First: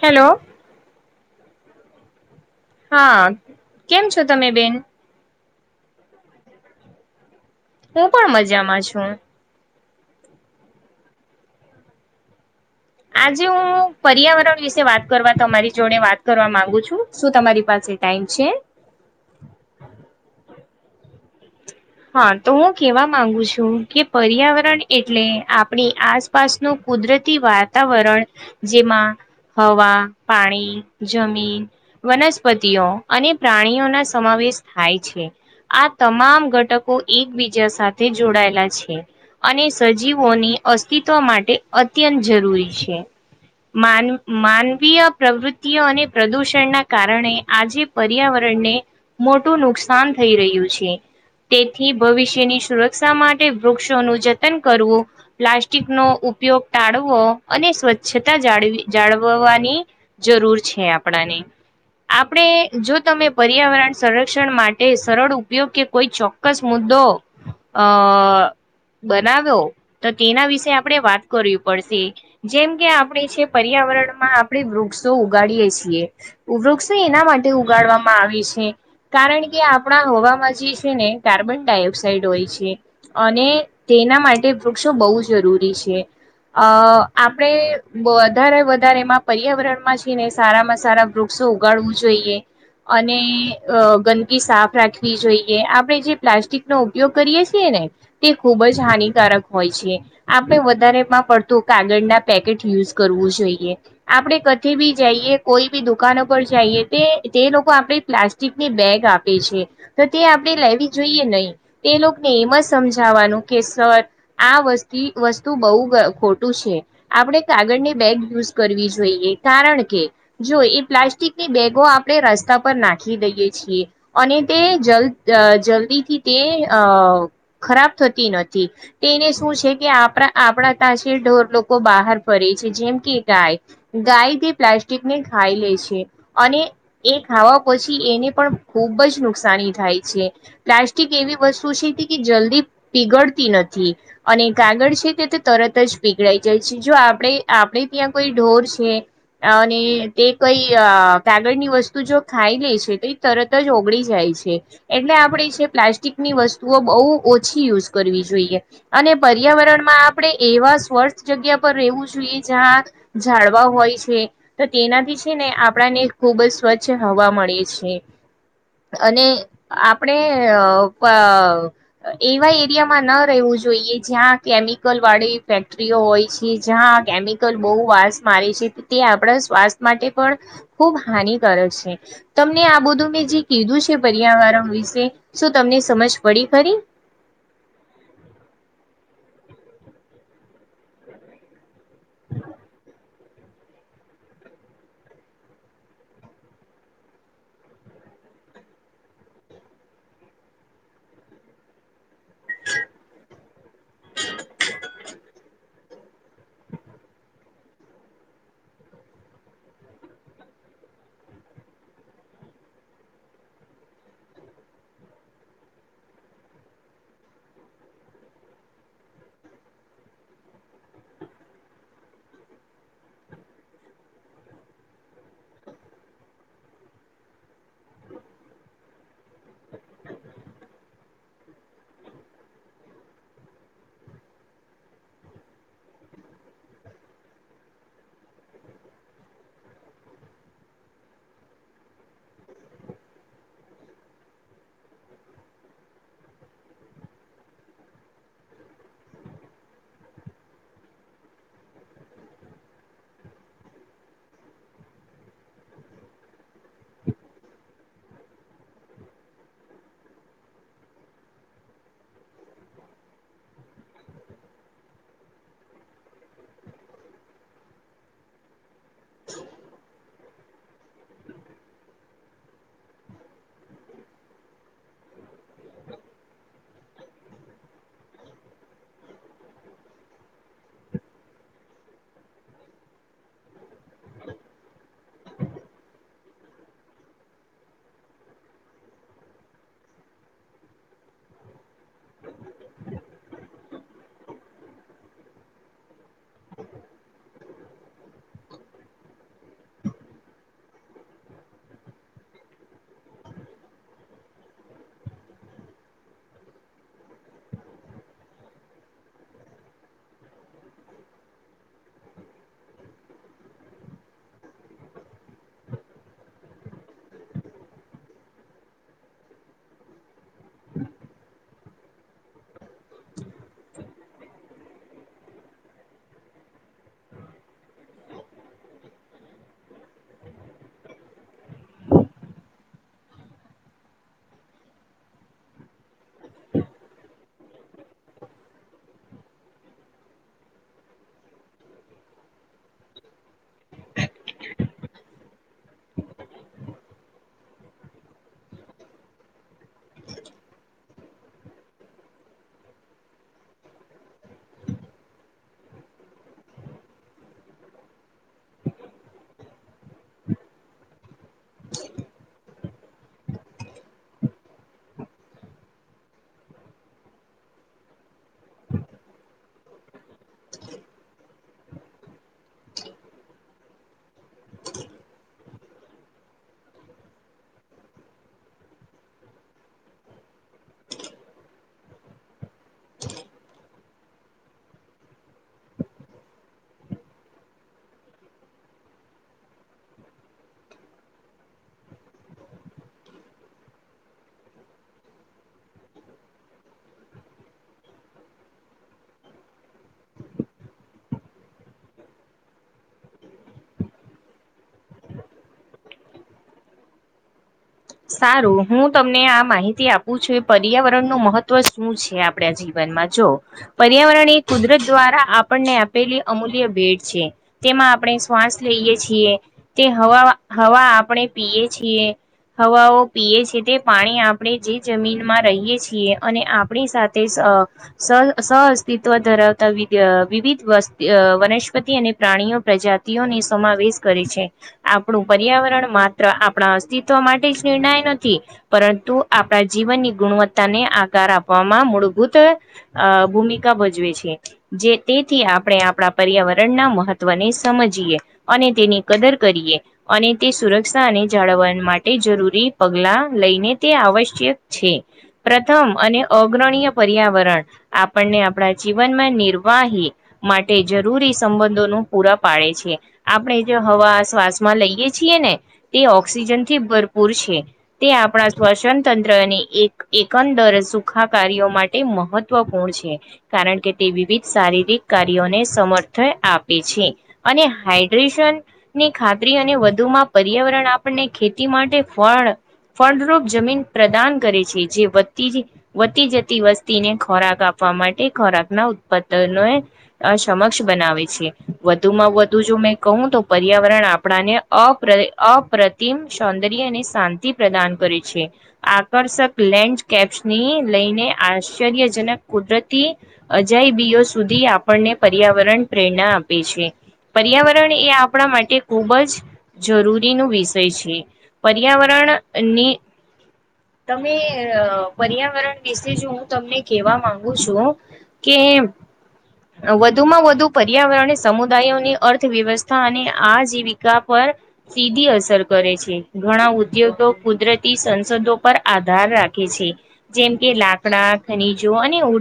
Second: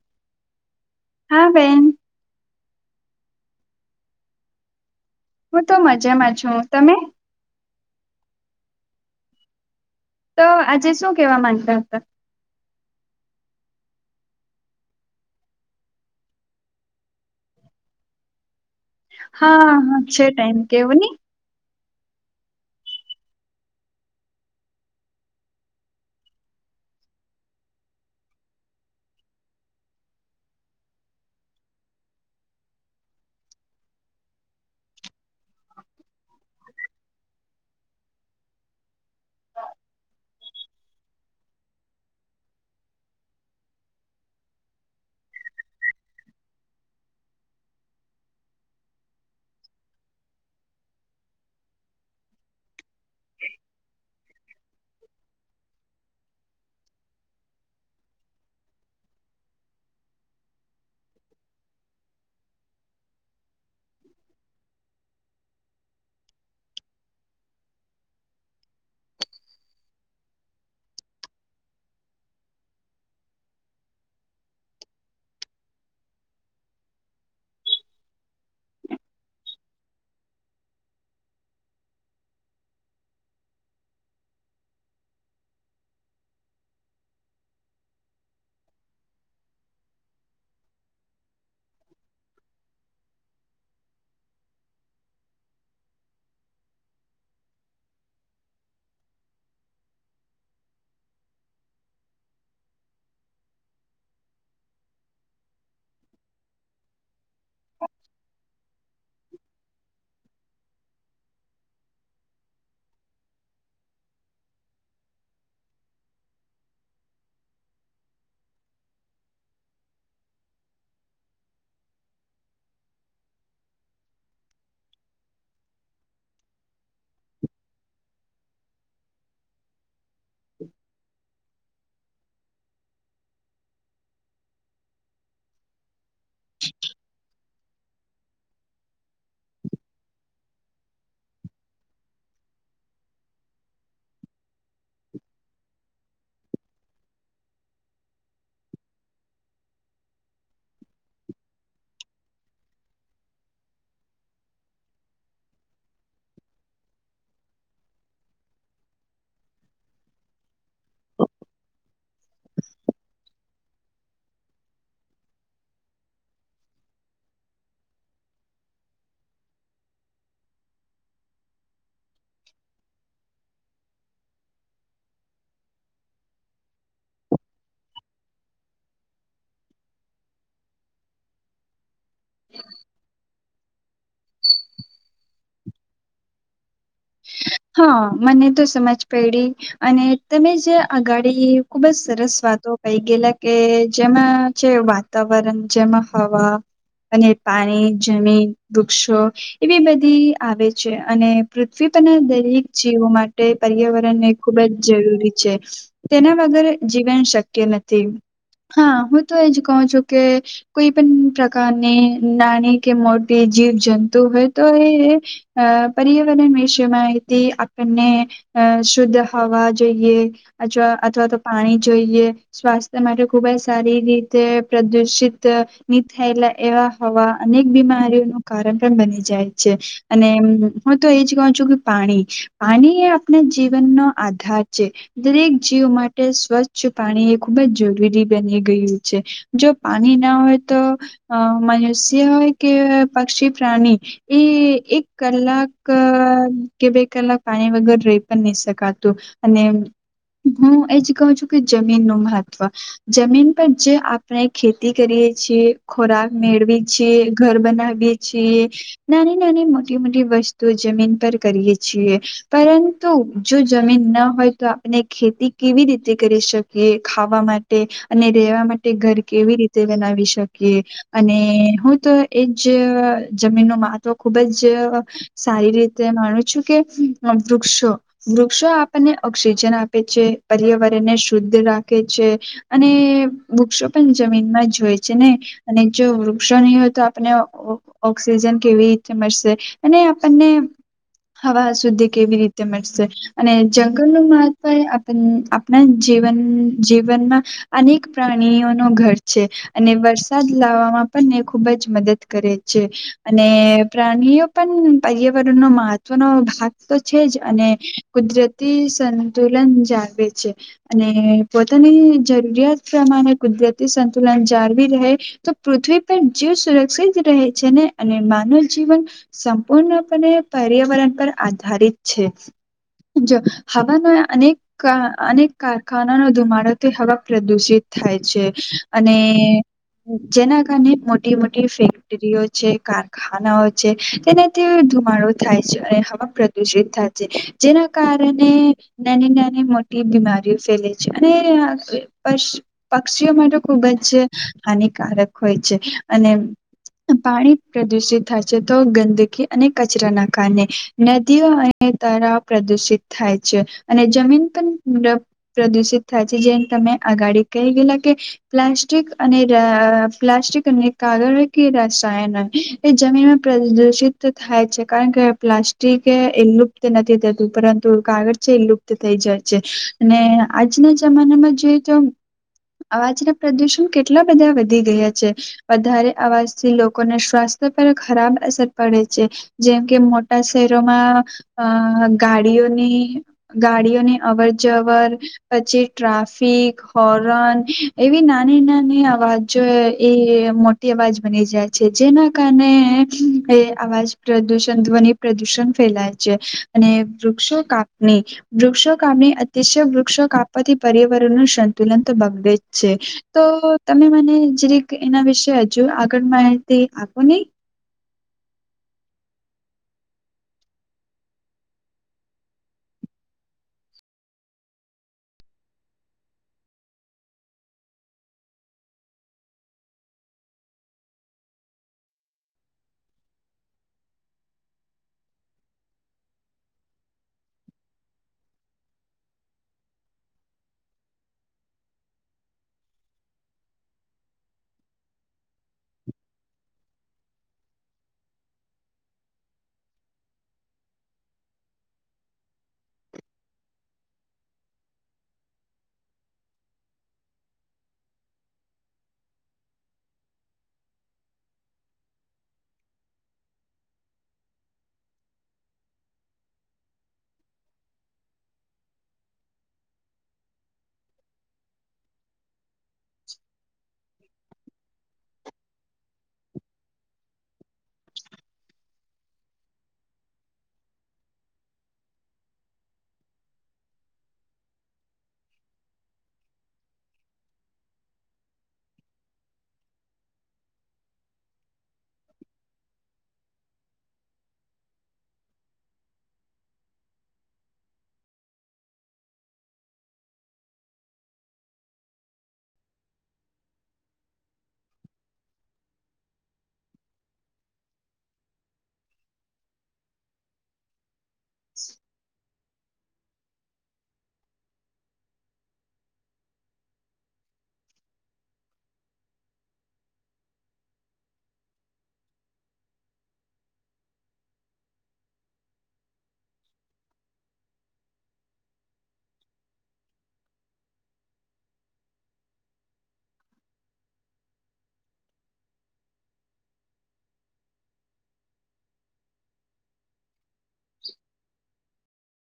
Hello. હા બેન. હા કેમ છો તમે બેન. હું તો મજામાં છું તમે. હું પણ મજામાં છું. તો આજે શું કેવા માંગતા હતા. આજે હું પર્યાવરણ વિશે વાત કરવા તમારી જોડે વાત કરવા માંગુ છું શું તમારી પાસે ટાઈમ. છે. હા હા છે ટાઈમ કેવો ને. હા તો હું કેવા માંગુ છું કે પર્યાવરણ એટલે આપણી આસપાસ નું કુદરત. વાતાવરણ જેમાં. હવા પાણી જમીન વનસ્પતિઓ અને પ્રાણીઓના સમાવે. શ થાય છે આ તમામ ઘટકો. એકબીજા સાથે જોડાયેલા છે અને સજીવોની અસ્તિત્વ માટે અ. અત્યંત જરૂરી છે. માન માનવીય પ્રવૃત્તિઓ અને પ્રદૂષણના કારણે આજે પર્યાવરણ. ને મોટું નુકસાન થઈ રહ્યું છે. તેથી ભવિષ્યની સુરક્ષા માટે વૃક્ષોનું જતન કરવું પ્લાસ્ટિક નો ઉપયો. યોગ ટાળવો અને સ્વચ્છતા જાડવિ જાળવવાની જરૂર છે આપણાને. આપણે જો તમે પર્યાવરણ સંરક્ષણ માટે સરળ ઉપયોગ કે કોઈ ચો. ચોક્કસ મુદ્દો અ. બનાવ્યો તો તેના વિશે આપણે વાત કરવી પડશે જેમ કે આપણે છે પર્યારણ. પર્યાવરણમાં આપણે વૃક્ષો ઉગાડીયે છીએ વૃક્ષો એના માટે ઉગાડવામાં આવે છે. કારણ કે આપણા હવામાં જે છે ને કાર્બન ડાયોક્સાઇડ હોય છે, અને તેના માટે વૃક્ષો બહુ જરૂરી છે. અ આપણે વધારે વધારે એમાં પર્યાવરણ માં જ છેને, સારામાં સારા વૃક્ષ ઉગાડવું જોઈએ, અને ગંદકી સાફ રાખવી જોઈએ. આપણે જે પ્લાસ્ટિક નો ઉપયોગ કરીએ છીએ ને, તે ખુબ જ હાનિકારક હોય છે. આપણે વધારેમાં વધુ પડતું કાગળ ના પેકેટ યુઝ કરવું જોઈએ. આપણે કદી બી જઈએ કોઈ બી દુકાન ઉપર જઈએ, તે લોકો આપણે પ્લાસ્ટિકની બેગ આપે છે, તો તે આપણે લેવી જોઈએ નહીં. એ લોકોને એમ જ સમજાવાનું કે, સર, આ વસતી વસ્તુ બહુ અ ખોટું છે, આપણે કાગળની બેગ યુઝ કરવી જોઈએ, કારણ કે જો એ પ્લાસ્ટિકની બેગો આપણે રસ્તા પર નાખી દઈએ છીએ, અને તે જ જ થી તે અ ખરાબ થતી નથી તેને શું છે કે આપડા, તા છે ઢોર લોકો. લોકો બહાર ફરે છે, અને જે ગાય ગાય છે એ પ્લાસ્ટિકને ખાઈ લે છે. એ ખાવા પછી એને પણ ખુબ જ નુકસાની થાય છે. પ્લાસ્ટિક એવી વસ્તુ છે કે જલ્દી પીગળતી નથી, અને કાગળ છે તે તે તર તરત જ પીગડાઈ જાય છે, જો આપણે આપણે ત્યાં કોઈ ઢોર છે. અને તે કંઈ કાગળની વસ્તુ જો ખાઈ લે છે, તો એ તરત જ ઓગળી જાય. એટલે આપણે પ્લાસ્ટિકની વસ્તુઓ બહુ ઓછી યુઝ કરવી જોઈએ અને પર્યાવરણમાં આપણે એ એવા સ્વર્થ જગ્યા પર રહેવું જોઈએ જ્યાં ઝાડવા હોય છે. તો તેનાથી છે ને. આપણને ખૂબ જ સ્વચ્છ હવા મળે છે અને આપણે એવા એરિયામાં ન રહેવું જોઈએ, જ્યાં કેમિકલ વાળી ફેક્ટરીઓ હોય છે, જ્યાં કેમિકલ બહુ વાસ મારે છે, તે આપણા સ્વાસ્થ્ય માટે પણ ખુબ હાનિકારક છે. તમને આ બધું મેં જે કીધું છે, પર્યાવરણ વિશે શું તમને સમજ પડી ફરી. હા, મને તો સમજ પડી. અને તમે જે આ ગાડી ખુબ જ સરસ વાત. તો કંઈ ગયેલા કે જેમાં છે વાતાવરણ, જેમાં હવા અને પાણી, જમીન, વૃક્ષો એવી બધી આવે છે અને પૃથ્વી પર દરેક જીવો માટે પર્યાવરણને ખુબ જ જરૂરી છે. તેના વગર જીવન શક્ય નથી. હા, હું તો એજ કહું છું કે કોઈ પણ પ્રકારની નાની કે મોટી જીવજંતુ હોય તો એ પર્યાવરણ વિષયમાં આપને અ શુદ્ધ હવા જોઈએ અથવા અથવા તો પાણી જોઈએ. સ્વાસ્થ્ય માટે ખુબ જ સારી રીતે પ્રદુષિત ની થયેલા એવા હવા. અનેક બીમારીઓનું કારણ પણ બની જાય છે, અને હું તો એજ કહુ છું. પાણી, પાણી એ આપણા જીવનનો આધાર છે. દરેક જીવ માટે સ્વચ્છ પાણી એ ખુબ જ જરૂરી બની ગયું છે. જો પાણી ના હોય તો પશુ હોય કે પક્ષી, પ્રાણી એ એક કલાક કે બે કલાક પાણી વગર રહી પણ નહી શકાતું, અને હું એ જ કહું છું કે જમીન નું મહત્વ, જમીન પર જે આપણે ખેતી કરીએ. ખોરાક મેળવી છે, ઘર બનાવીએ છીએ, નાની નાની, મોટી મોટી. વસ્તુ જમીન પર. કરીએ છીએ, પરંતુ જો જમીન ના હોય તો આપણે ખેતી કેવી રીતે કરી? શકીએ, ખાવા માટે અને રહેેવા માટે ઘર કેવી રીતે બનાવી શકીએ? અને હું તો એજ જમીન નુ મહત્વ ખુબ જ સારી રીતે માનું છું કે વૃક્ષો, વૃક્ષો આપણને ઓક્સિજન આપે છે, પર્યાવરણ શુદ્ધ રાખે છે, અને વૃક્ષો પણ જમીનમાં જોય છે ને અને. જો વૃક્ષો નહીં હોય તો આપને ઓક્સિજન કેવી રીતે મળશે, અને આપણને હવા સુધી કેવી રીતે મળશે, અને જંગલ નુ મહત્વ આપ આપણા જવન જીવનમાં અનેક પ્રાણીઓ ન ઘર છે, અને વરસાદ લાવવામાં ખુબ જ મદદ કરે છે, અને પ્રાણીઓ પણ પર્યાવરણ ન મહવનો ભાગ તો છે, જ અને કુદરતી સંતુલન જાળવે છે અને પોતાની જરૂરિયાત પ્રમાણે કુદરતી સંતુલન જાળવી રહે તો પૃથ્વી જીવ સુરક્ષિત રહે છે, ને અને માનવ જીવન સંપૂર્ણપણે પર્યાવરણ પર આધારિત છે, જો હવાનો અનેક અનેક કારખાનાનો ધુમાડોથી હવા પ્રદુષિત થાય છે, અને જેના કારણે મોટી મોટી ફેક્ટરીઓ છે, કારખાનાઓ છે તેનાથી ધુમાડો થાય છે, અને હવા પ્રદુષિત થાય છે જેના કારણે નાની નાની મોટી બીમારી ફેલે છે અને પક્ષીઓ માટે ખુબ જ હાનિકારક હોય છે, અને પાણી પ્રદુષિત થાય છે તો ગંદકી અને કચરા નાખ નદીઓ અને તરાાવ પ્રદુષિત થાય છે, અને જમીન પણ પ્રદુષિત થાય છે, જેને તમે આગાડી કહી ગયલા કે પ્લાસ્ટિક અને રા્ટ કાગળ કે રસાયણ એ જમીનમાં પ્રદુષિત થાય છે, કારણ કે પ્લાસ્ટિક એ લુપ્ત નથી થતું પરંતુ કાગજ છે એ લુપ્ત થઈ જાય છે. અને આજના જમાનામાં જોઈએ તો અવાજને પ્રદુષણ કેટલા બધા વધી ગયા છે, વધારે અવાજથી લોકોને શ્વાસ પર ખરાબ અસર પડે છે, જેમ કે મોટા શહેરોમાં અ ગાડીઓની ગાડીઓની અવર જવર પછી ટ્રાફિક હોર્ન એવી નાની નાની અવાજ એ મોટી અવાજ બની જાય છે જેના કારણે એ અવાજ પ્રદૂષણ ધ્વનિ પ્રદૂષણ ફેલાય છે, અને વૃક્ષો કાપની વૃક્ષો કાપ અતિશ વૃક્ષો કાપવાથી પર્યાવરણ ન સંતુલન તો બગડે જ છે, તો તમે જેરે એના વિશે હજુ આગળ માહિતી આપો નહી? સારું હું તમને આ માહિતી આપું છું, પર્યાવરણ નું મહત્વ શું છે આપડા જીવન માં જો પર્યાવરણ કુદરત દ્વારા આપણને આપેલી અમૂલ્ય ભેટ છે, તેમાં આપણે શ્વાસ લઈએ છીએ તે હવા હવા આપણે પીએ છીએ, હવાઓ પીએ છે તે પાણી આપણે જે જમીનમાં રહીએ છીએ, અને આપણી સાથે સઅસ્તિત્વ ધરાવતા વિવિધ વનસ્પતિ અને પ્રાણી પ્રજાતિઓ સમાવેશ કરે છે, આપણું પર્યાવરણ માત્ર આપણા અસ્તિતવ માટે જ નિર્ણય નથી, પરંતુ આપણા જીવનની ગુણવત્તા ને આકાર આપવામાં મૂળ ભૂમિકા ભજવે છે, જે તેથી આપણે આપણા પર્યાવરણના મહત્વને સમજીએ અને તેની કદર કરીએ, અને તે સુરક્ષા અને જાળવણ માટે જરૂરી પગલા લઈને તે આવશ્યક છે, પ્રથમ અને અગ્રણી્ય પર્યાવરણ આપણને આપણા જીવનમાં નિર્વાહી માટે જરૂરી સંબંધોનું પૂરા પાડે છે આપણે જે હવા શ્વાસ માં લઈએ છીએ, ને તે ઓક્સિજન થી ભરપૂર છે, તે આપણા શવસન તંત્રની એક એકંદર સુખા કાર્યો માટે મહત્વપૂર્ણ છે, કારણ કે તે વિવિધ શારીરિક કાર્યોને સમર્થન આપે અને હાઈડ્રેશન ની ખાતરી અને વધુમાં પર્યાવરણ આપણને ખેતી માટે ફળ ફળડરૂપ જમીન પ્રદાન કરે છે, જેતી વધતી જતી વસ્તીને ખોરાક આપે માટે ખોરાક ના ઉત્પાદનો એ સમક્ષ બનાવે છે, વધુ માં વધુ જો કહું તો પર્યાવરણ આપણાને અપ્રત અ સૌંદર્ય અને શાંતિ પ્રદાન કરે છે, આકર્ષક લેન્ડકેપ્સ ને લઈને આશ્ચર્યજનક કુદરત અજાયબીઓ સુધી આપણને પર્યાવરણ પ્રેરણા આપે છે, પર્યાવરણ એ આપણા માટે ખુબ જ જરૂરીનું વિષ છે પર્યાવરણની, તમે પર્યાવરણ વિશે જો હું તમને કેવા માંગુ છું કે એમ વધુમાં વધુ પર્યાવરણી સમુદાયોની અર્થવ્યવસ્થા અને આજીવિકા પર સીધી અસર કરે છે ઘણા ઉદ્યોગો કુદરતી સંસદો પર આધાર રાખે છે. જેમ કે લાકડા ખનીજો અને ઉર્જા